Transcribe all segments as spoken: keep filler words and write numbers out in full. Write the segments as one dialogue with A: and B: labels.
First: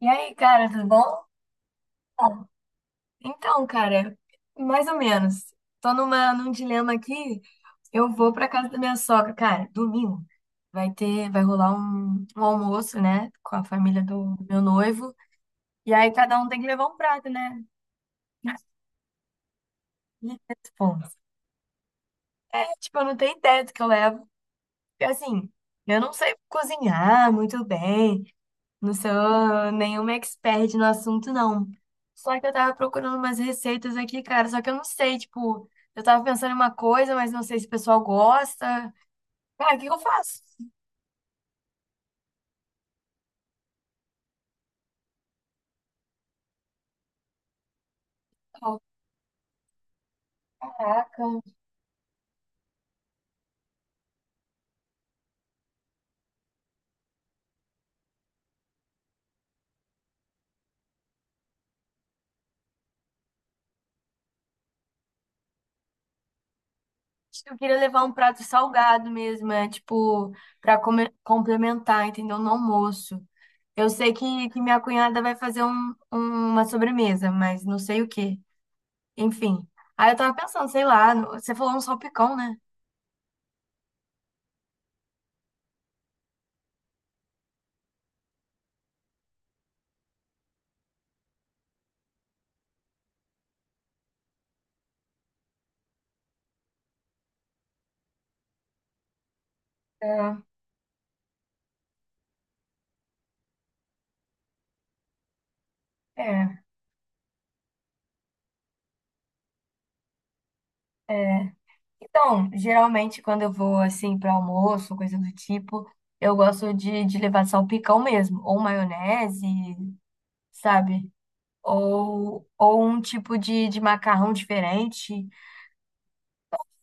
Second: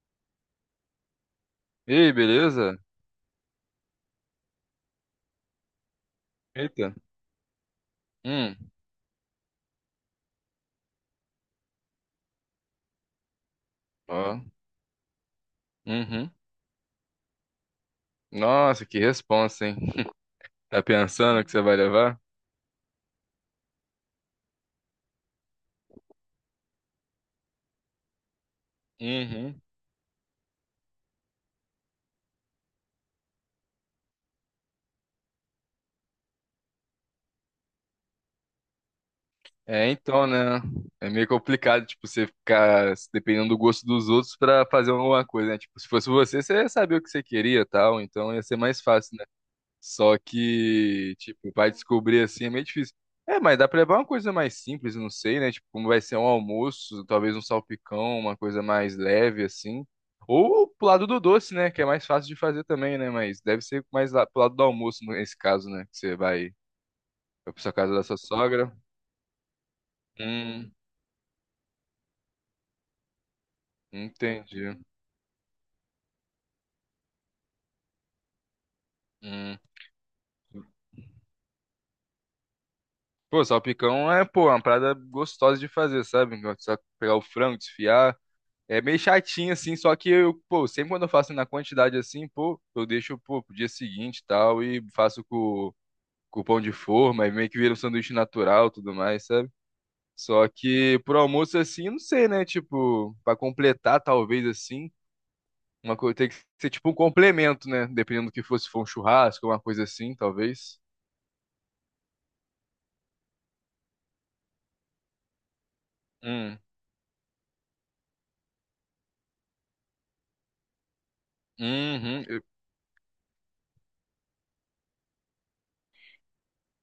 A: E aí, cara, tudo bom?
B: E aí, beleza?
A: Então, cara, mais ou menos. Tô numa, num dilema
B: Eita.
A: aqui. Eu vou pra
B: Hum,
A: casa da minha sogra, cara, domingo. Vai ter, vai rolar um, um almoço, né, com a família do
B: ó.
A: meu noivo. E aí
B: Uhum.
A: cada um tem que levar um prato, né?
B: Nossa, que responsa, hein?
A: E esse
B: Tá
A: ponto.
B: pensando que você vai levar?
A: É, tipo, eu não tenho ideia do que eu levo. Porque, assim, eu não sei cozinhar muito bem. Não
B: Uhum.
A: sou nenhuma expert no assunto, não. Só que eu tava procurando umas receitas aqui, cara. Só que eu não sei, tipo, eu tava pensando em uma coisa, mas não sei se o pessoal gosta. Cara, o que
B: É,
A: que eu
B: então,
A: faço?
B: né? É meio complicado, tipo, você ficar dependendo do gosto dos outros pra fazer alguma coisa, né? Tipo, se fosse você, você ia saber o que você queria e tal, então ia ser
A: Oh,
B: mais fácil, né? Só que,
A: caraca.
B: tipo, vai descobrir assim é meio difícil. É, mas dá pra levar uma coisa mais simples, não sei, né? Tipo, como vai ser um almoço, talvez um salpicão, uma coisa mais leve, assim. Ou pro lado do doce, né? Que é mais fácil de fazer também, né? Mas deve ser mais lá, pro lado do almoço, nesse caso, né? Que você vai,
A: Acho que
B: vai
A: eu
B: pra sua
A: queria
B: casa da
A: levar um
B: sua
A: prato
B: sogra.
A: salgado mesmo, é tipo,
B: Hum,
A: pra come- complementar, entendeu? No almoço. Eu sei que, que
B: entendi.
A: minha cunhada vai fazer um- um, uma sobremesa, mas não sei o quê.
B: Hum.
A: Enfim. Aí eu tava pensando, sei lá, no- você falou um salpicão, né?
B: Pô, salpicão é, pô, uma parada gostosa de fazer, sabe? Só pegar o frango, desfiar. É meio chatinho, assim, só que eu, pô, sempre quando eu faço na quantidade assim, pô, eu deixo, pô, pro dia seguinte e tal, e faço com, com pão de forma, e meio que vira um sanduíche natural e tudo mais, sabe?
A: É,
B: Só que pro almoço, assim, eu não sei, né? Tipo, pra completar, talvez, assim, uma coisa tem que ser tipo um complemento, né? Dependendo do que fosse, se for um churrasco, uma coisa assim, talvez.
A: é. Então, geralmente quando eu vou assim para almoço, coisa do tipo, eu
B: Hum.
A: gosto de, de levar salpicão mesmo, ou maionese, sabe?
B: Uhum. Eu,
A: Ou, ou um tipo de, de macarrão diferente.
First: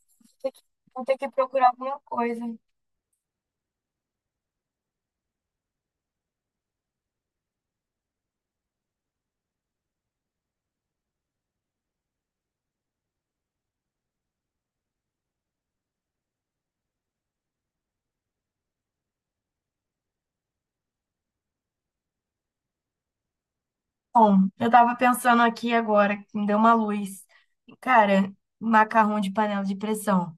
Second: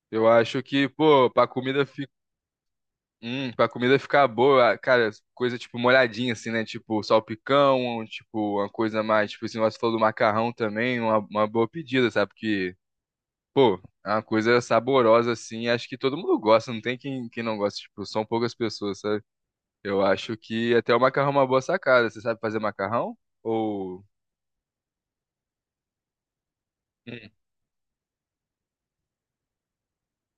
B: eu
A: Vou ter que
B: acho que,
A: vou ter
B: pô,
A: que
B: pra
A: procurar
B: comida
A: alguma coisa.
B: Hum, pra comida ficar boa, cara, coisa tipo molhadinha, assim, né? Tipo salpicão, tipo uma coisa mais, tipo esse negócio que você falou do macarrão também, uma, uma boa pedida, sabe? Porque, pô, é uma coisa saborosa, assim, acho que todo mundo gosta, não tem quem, quem não gosta, tipo, são poucas pessoas, sabe? Eu acho que até o macarrão é uma boa sacada. Você sabe fazer macarrão? Ou.
A: Bom, eu tava pensando aqui agora, que me deu uma luz.
B: Hum.
A: Cara, macarrão de panela de pressão.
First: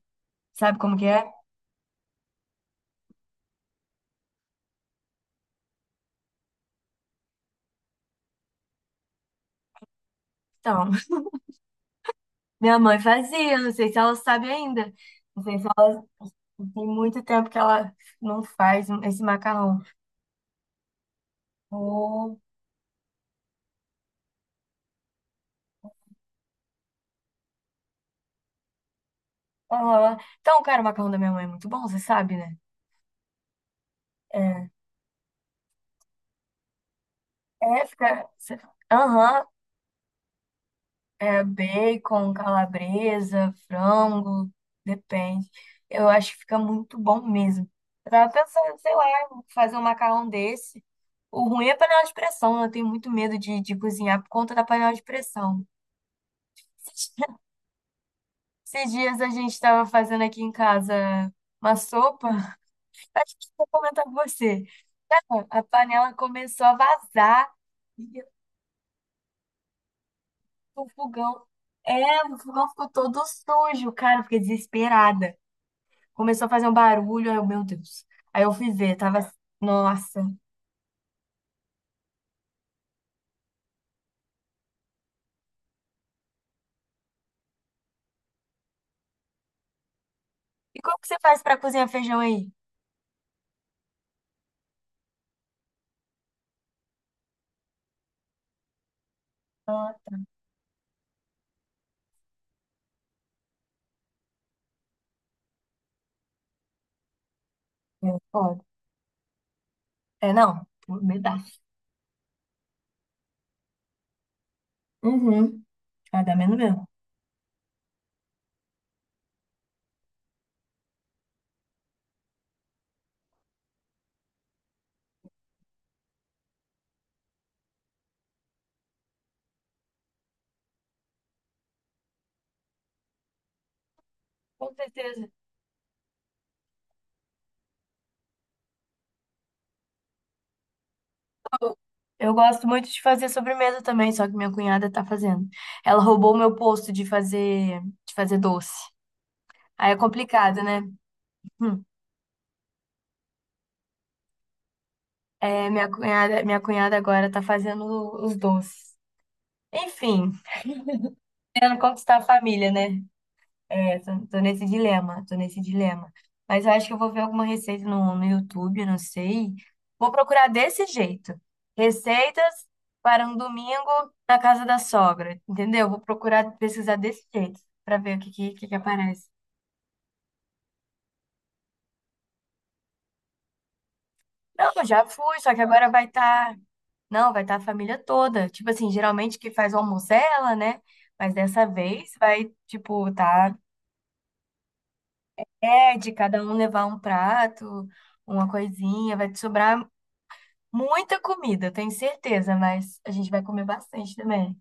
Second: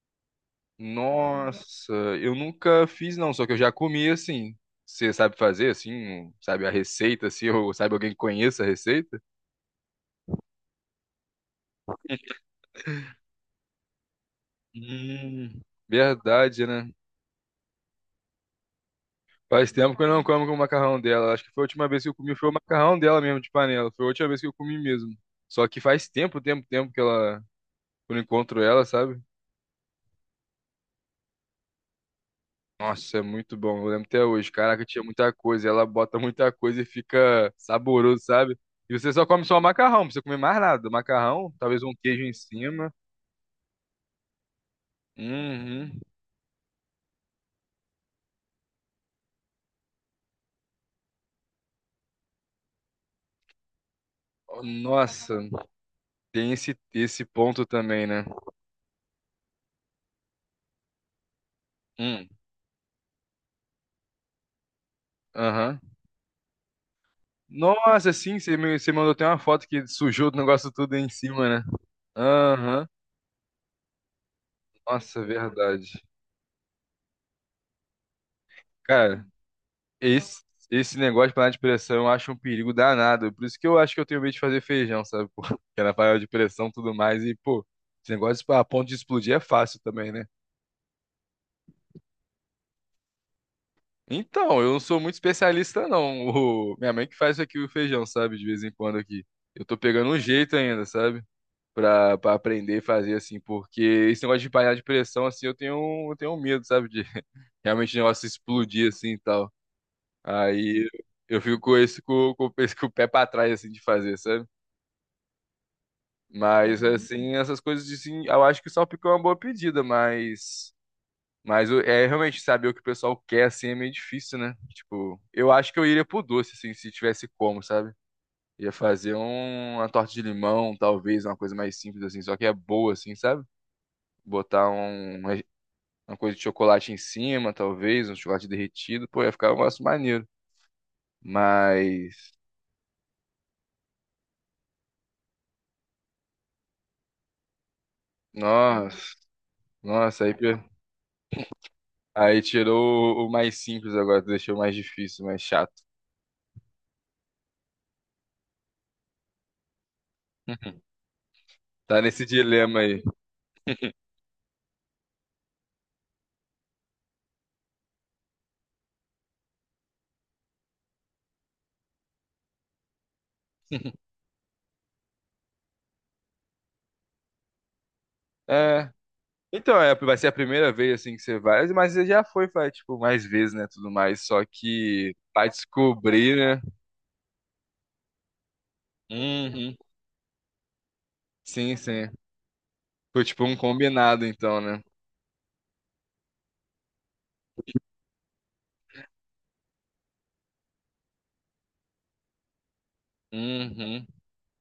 A: Sabe como que é?
B: Nossa, eu nunca fiz, não, só que eu já comi assim. Você sabe fazer, assim, sabe a receita, assim, ou sabe alguém que conheça a receita?
A: Então, minha mãe fazia, não sei se ela sabe ainda. Não sei
B: Hum,
A: se ela
B: verdade,
A: Tem
B: né?
A: muito tempo que ela não faz esse
B: Faz
A: macarrão.
B: tempo que eu não como com o macarrão dela. Acho que foi a última vez que eu comi,
A: Ô,
B: foi o macarrão dela mesmo, de panela. Foi a última vez que eu comi mesmo. Só que faz tempo, tempo, tempo que ela, que eu não encontro ela, sabe?
A: aham. Então, cara, o macarrão da minha mãe é muito bom, você sabe, né?
B: Nossa, é muito bom. Eu lembro até hoje.
A: É,
B: Caraca, tinha muita coisa. Ela bota muita coisa e fica
A: é
B: saboroso,
A: fica.
B: sabe?
A: cê-
B: E você só
A: Aham,
B: come só macarrão, não precisa comer mais nada.
A: é
B: Macarrão, talvez um queijo
A: bacon,
B: em cima.
A: calabresa, frango, depende.
B: Uhum.
A: Eu acho que fica muito bom mesmo. Eu tava pensando, sei lá, fazer um macarrão desse. O ruim é a panela de pressão, né? Eu tenho muito medo de, de cozinhar por conta da panela de
B: Nossa,
A: pressão.
B: tem esse, esse ponto também, né?
A: Esses dias a gente tava fazendo aqui em casa uma sopa.
B: Hum.
A: Acho que vou comentar com você. Cara, a
B: Aham.
A: panela começou a vazar
B: Nossa,
A: e
B: sim, você me, você mandou até uma foto que sujou o negócio
A: o
B: tudo em
A: fogão.
B: cima, né?
A: É, o fogão
B: Aham.
A: ficou todo sujo, cara. Eu fiquei
B: Nossa,
A: desesperada.
B: verdade.
A: Começou a fazer um barulho. Aí, eu, meu Deus. Aí eu fui ver, tava.
B: Cara,
A: Assim, nossa.
B: esse, esse negócio de panela de pressão eu acho um perigo danado. Por isso que eu acho que eu tenho medo de fazer feijão, sabe? Pô, que era panela de pressão e tudo mais. E, pô, esse negócio a ponto de explodir é fácil também, né?
A: E como que você faz pra cozinhar feijão aí?
B: Então, eu não sou muito especialista, não. O- minha mãe que faz aqui, o feijão, sabe? De vez em quando aqui. Eu tô
A: Ah,
B: pegando
A: tá.
B: um jeito ainda, sabe? pra, pra aprender e fazer, assim, porque esse negócio de panela de pressão, assim, eu tenho, um- eu tenho um medo, sabe, de realmente o
A: É,
B: negócio
A: foda.
B: explodir, assim, e tal.
A: É, não.
B: Aí
A: Me dá.
B: eu fico com esse, com, com, esse- com o pé pra trás, assim, de fazer, sabe?
A: Uhum. Ah, dá menos
B: Mas,
A: mesmo.
B: assim, essas coisas, de, assim, eu acho que o salpicão é uma boa pedida, mas... Mas o- é realmente saber o que o pessoal quer, assim, é meio difícil, né? Tipo, eu acho que eu iria pro doce, assim, se tivesse como, sabe? Ia fazer um- uma torta de limão, talvez, uma coisa mais simples, assim, só que é boa, assim, sabe? Botar
A: Com
B: um,
A: certeza.
B: Uma coisa de chocolate em cima, talvez, um chocolate derretido, pô, ia ficar um negócio maneiro. Mas,
A: Eu gosto muito de fazer sobremesa também, só que minha cunhada tá fazendo. Ela roubou o meu posto de fazer, de fazer doce.
B: nossa,
A: Aí é
B: nossa, aí, pe-
A: complicado, né? Hum.
B: aí tirou o mais simples agora, deixou o mais difícil, mais
A: É,
B: chato.
A: minha cunhada, minha cunhada agora tá fazendo os doces. Enfim, querendo
B: Tá
A: conquistar a
B: nesse
A: família,
B: dilema
A: né?
B: aí.
A: É, tô, tô nesse dilema, tô nesse dilema. Mas eu acho que eu vou ver alguma receita no, no YouTube, eu não sei. Vou procurar desse jeito. Receitas para um domingo na casa da sogra, entendeu? Vou procurar pesquisar desse jeito pra ver o que que, que que
B: É.
A: aparece.
B: Então, é, vai ser a primeira vez assim que você vai, mas você já foi, vai, tipo, mais vezes, né, tudo mais, só
A: Não, eu já
B: que
A: fui,
B: vai
A: só que agora vai
B: descobrir,
A: estar
B: né?
A: Não, vai estar a família toda. Tipo assim, geralmente que faz
B: Uhum.
A: o almoço é ela, né? Mas dessa
B: Sim, sim.
A: vez vai, tipo,
B: Foi tipo um
A: tá.
B: combinado então, né?
A: É, de cada um levar um prato, uma coisinha. Vai te sobrar muita comida, eu tenho certeza, mas a gente vai comer
B: Uhum.
A: bastante também.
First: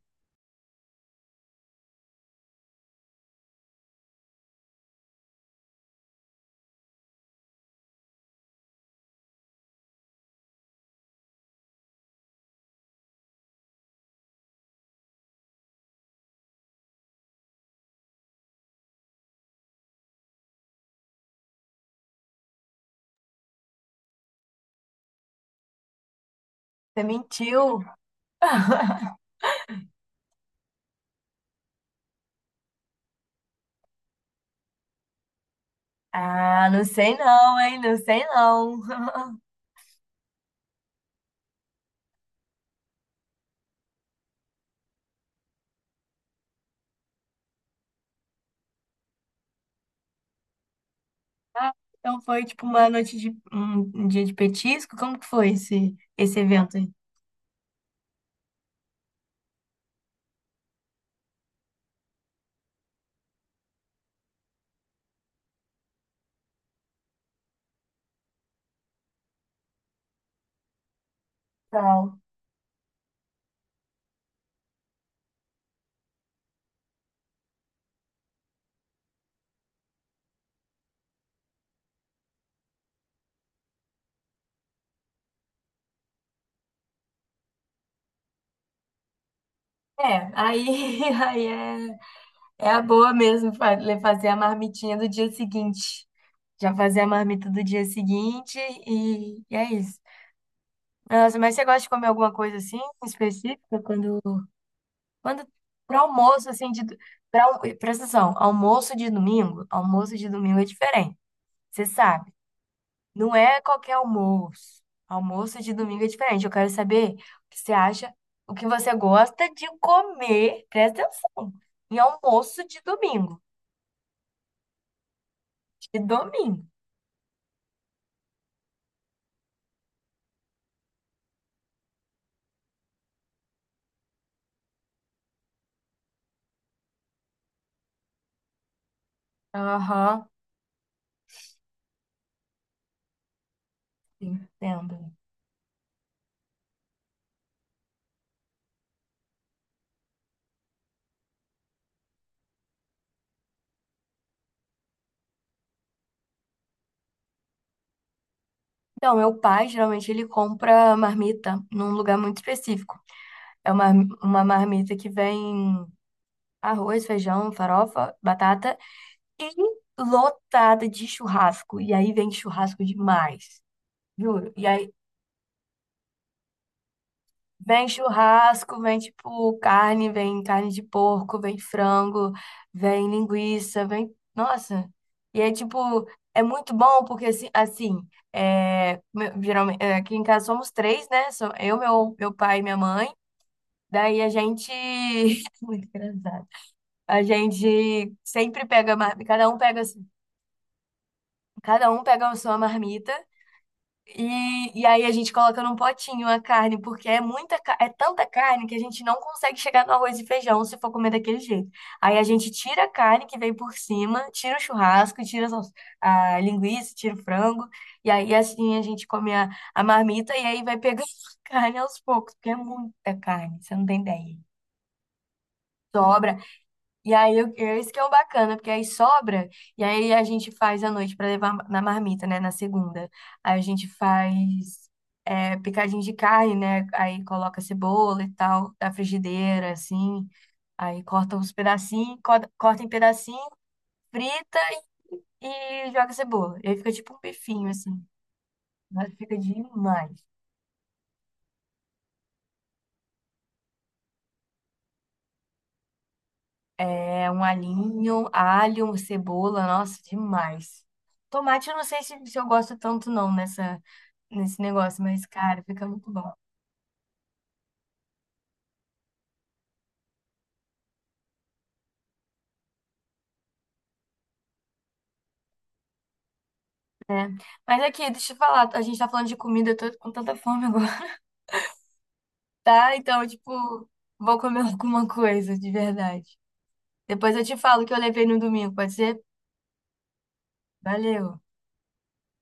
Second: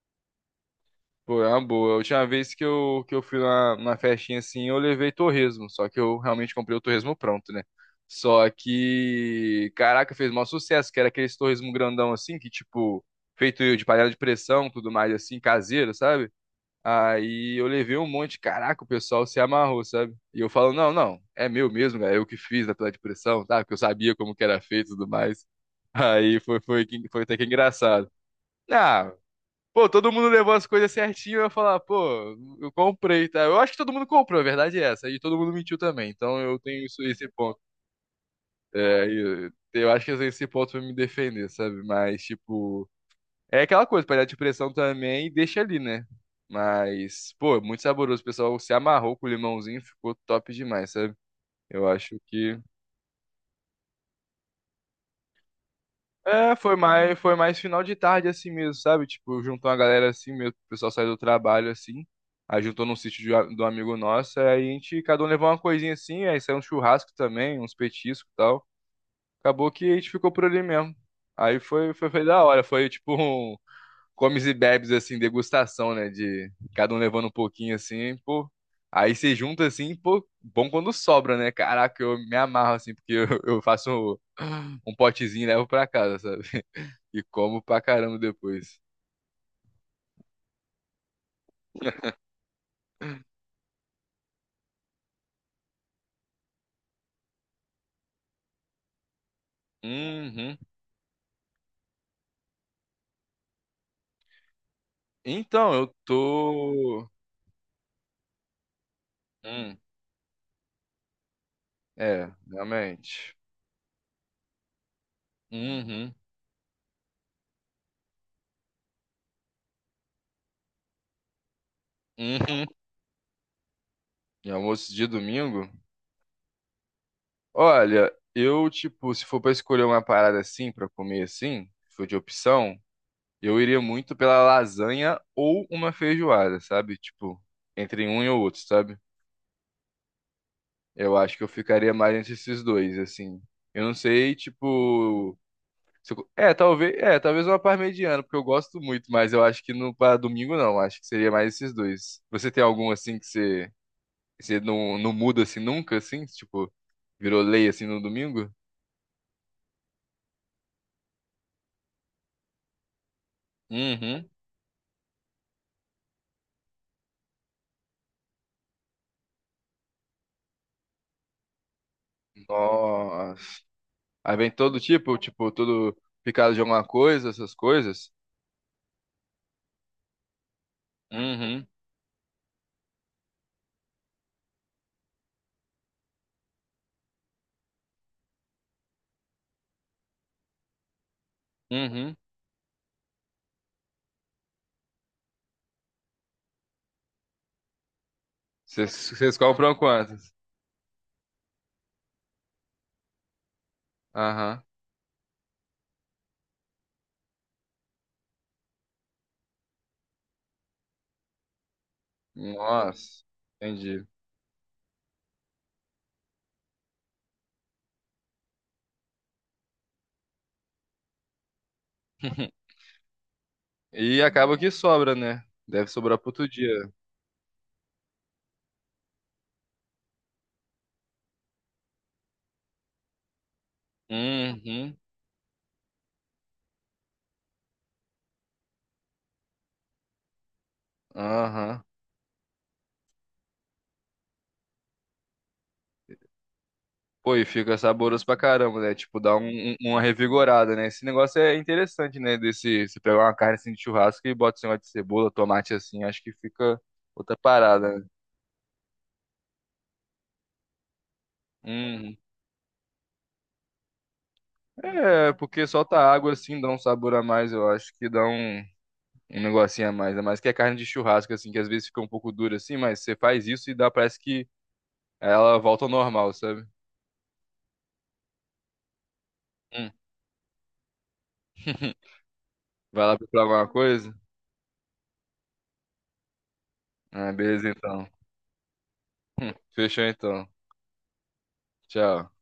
B: Pô, é uma boa. A última vez que eu, que eu fui na, na festinha assim, eu levei torresmo. Só que eu realmente comprei o torresmo pronto, né? Só que, caraca, fez maior sucesso, que era aqueles torresmo grandão assim, que tipo, feito de panela de pressão, tudo mais assim, caseiro, sabe? Aí eu levei um monte, caraca, o pessoal se amarrou, sabe? E eu falo, não, não, é meu mesmo, é eu que fiz na panela de pressão, tá? Porque eu sabia como que era feito e tudo mais. Aí foi, foi,
A: Você
B: foi até que
A: mentiu?
B: engraçado. Ah, Pô, todo mundo levou as coisas certinho, eu ia falar, pô, eu comprei, tá? Eu acho que todo mundo comprou, a verdade é essa. E todo mundo mentiu também, então eu
A: Ah, não
B: tenho isso,
A: sei
B: esse
A: não,
B: ponto.
A: hein? Não sei não.
B: É, eu, eu acho que eu tenho esse ponto pra me defender, sabe? Mas, tipo, é aquela coisa, panela de pressão também, deixa ali, né? Mas, pô, muito saboroso. O pessoal se amarrou com o limãozinho, ficou top demais, sabe?
A: Ah,
B: Eu acho
A: então foi
B: que
A: tipo uma noite de um, um dia de petisco? Como que foi esse, esse
B: É,
A: evento
B: foi
A: aí?
B: mais, foi mais final de tarde assim mesmo, sabe? Tipo, juntou uma galera assim mesmo, o pessoal saiu do trabalho assim. Aí juntou num sítio de, um- de um amigo nosso, aí a gente, cada um levou uma coisinha assim, aí saiu um churrasco também, uns petiscos e tal. Acabou que a gente ficou por ali mesmo. Aí foi, foi,
A: Tal.
B: foi da hora, foi tipo um comes e bebes assim, degustação, né? De cada um levando um pouquinho assim, pô. Aí você junta assim, pô, bom quando sobra, né? Caraca, eu me amarro assim, porque eu, eu faço um um potezinho e levo pra casa, sabe? E como pra caramba depois.
A: É, aí, aí é. É a boa mesmo fa- fazer a marmitinha do dia seguinte. Já fazer a marmita do dia seguinte e, e é isso.
B: Uhum.
A: Nossa, mas você gosta de comer alguma coisa assim específica quando quando
B: Então, eu
A: para almoço assim de
B: tô.
A: para presta atenção, almoço de domingo,
B: Hum,
A: almoço de domingo é diferente. Você
B: é,
A: sabe, não
B: realmente.
A: é qualquer almoço. Almoço de domingo é
B: Uhum.
A: diferente. Eu quero saber o que você acha, o que você gosta de comer. Presta atenção. Em almoço
B: Uhum.
A: de domingo,
B: E almoço de domingo?
A: de domingo.
B: Olha, eu, tipo, se for pra escolher uma parada assim, pra comer assim, se for de opção, eu iria muito pela lasanha ou uma feijoada, sabe? Tipo, entre um e o outro, sabe?
A: Aham,
B: Eu acho que eu ficaria mais entre esses dois, assim. Eu não sei,
A: entendo.
B: tipo. Se eu- É, talvez, é, talvez uma par mediana, porque eu gosto muito, mas eu acho que no para domingo não, acho que seria mais esses dois. Você tem algum assim que você, que você não, não muda assim nunca, assim, tipo, virou lei assim no domingo?
A: Então, meu pai, geralmente, ele compra marmita num lugar muito específico. É uma,
B: Uhum.
A: uma marmita que vem arroz, feijão, farofa, batata e lotada de churrasco. E aí vem churrasco demais,
B: Nossa. Aí vem
A: juro. E
B: todo
A: aí
B: tipo, tipo, todo picado de alguma coisa, essas
A: vem
B: coisas.
A: churrasco, vem tipo carne, vem carne de porco, vem
B: Uhum.
A: frango, vem linguiça, vem. Nossa! E é tipo, é muito bom porque assim, assim é, me- geralmente, é, aqui em casa somos três, né? Sou eu, meu,
B: Uhum.
A: meu pai e minha mãe. Daí a gente. Muito engraçado. A gente sempre
B: Vocês
A: pega. mar-
B: vocês
A: Cada um
B: compram
A: pega,
B: quantas?
A: cada um pega a sua marmita.
B: Aham.
A: E, e aí a gente coloca num potinho a carne, porque é muita, ca- é tanta carne que a gente não consegue chegar no arroz e feijão se for comer daquele jeito. Aí a gente tira a
B: Nossa.
A: carne que vem por
B: Entendi.
A: cima, tira o churrasco, tira a, sals- a linguiça, tira o frango, e aí assim a gente come a, a marmita e aí vai pegando a carne aos poucos, porque é muita carne, você não tem
B: E
A: ideia.
B: acaba que sobra, né? Deve sobrar pro
A: Sobra.
B: outro dia.
A: E aí, eu- é isso que é o bacana, porque aí sobra, e aí a gente faz à noite para levar na marmita, né, na segunda. Aí a gente faz
B: Uhum.
A: é, picadinho de carne, né, aí coloca cebola e tal, da frigideira, assim, aí corta uns
B: Aham.
A: pedacinhos, co- corta em pedacinho, frita e joga cebola. E aí fica tipo um
B: Pô, e
A: bifinho,
B: fica
A: assim,
B: saboroso pra caramba, né?
A: mas
B: Tipo, dá
A: fica
B: um- um- uma
A: demais.
B: revigorada, né? Esse negócio é interessante, né? Desse, você pegar uma carne assim de churrasco e bota esse negócio de cebola, tomate assim, acho que fica
A: É
B: outra
A: um
B: parada, né?
A: alhinho, alho, cebola, nossa, demais. Tomate, eu não sei se,
B: Uhum.
A: se eu gosto tanto não nessa, nesse negócio, mas,
B: É,
A: cara,
B: porque
A: fica
B: solta
A: muito bom.
B: água assim, dá um sabor a mais, eu acho que dá um, um negocinho a mais. Ainda mais que a carne de churrasco, assim, que às vezes fica um pouco dura assim, mas você faz isso e dá, parece que ela volta ao normal, sabe?
A: Mas aqui, deixa eu falar, a gente tá falando de comida, eu
B: Hum.
A: tô com tanta fome agora, tá?
B: Vai lá
A: Então,
B: procurar alguma
A: tipo,
B: coisa?
A: vou comer alguma coisa, de verdade.
B: Ah,
A: Depois eu te
B: beleza
A: falo o que eu
B: então.
A: levei no domingo, pode ser?
B: Fechou então.
A: Valeu!
B: Tchau.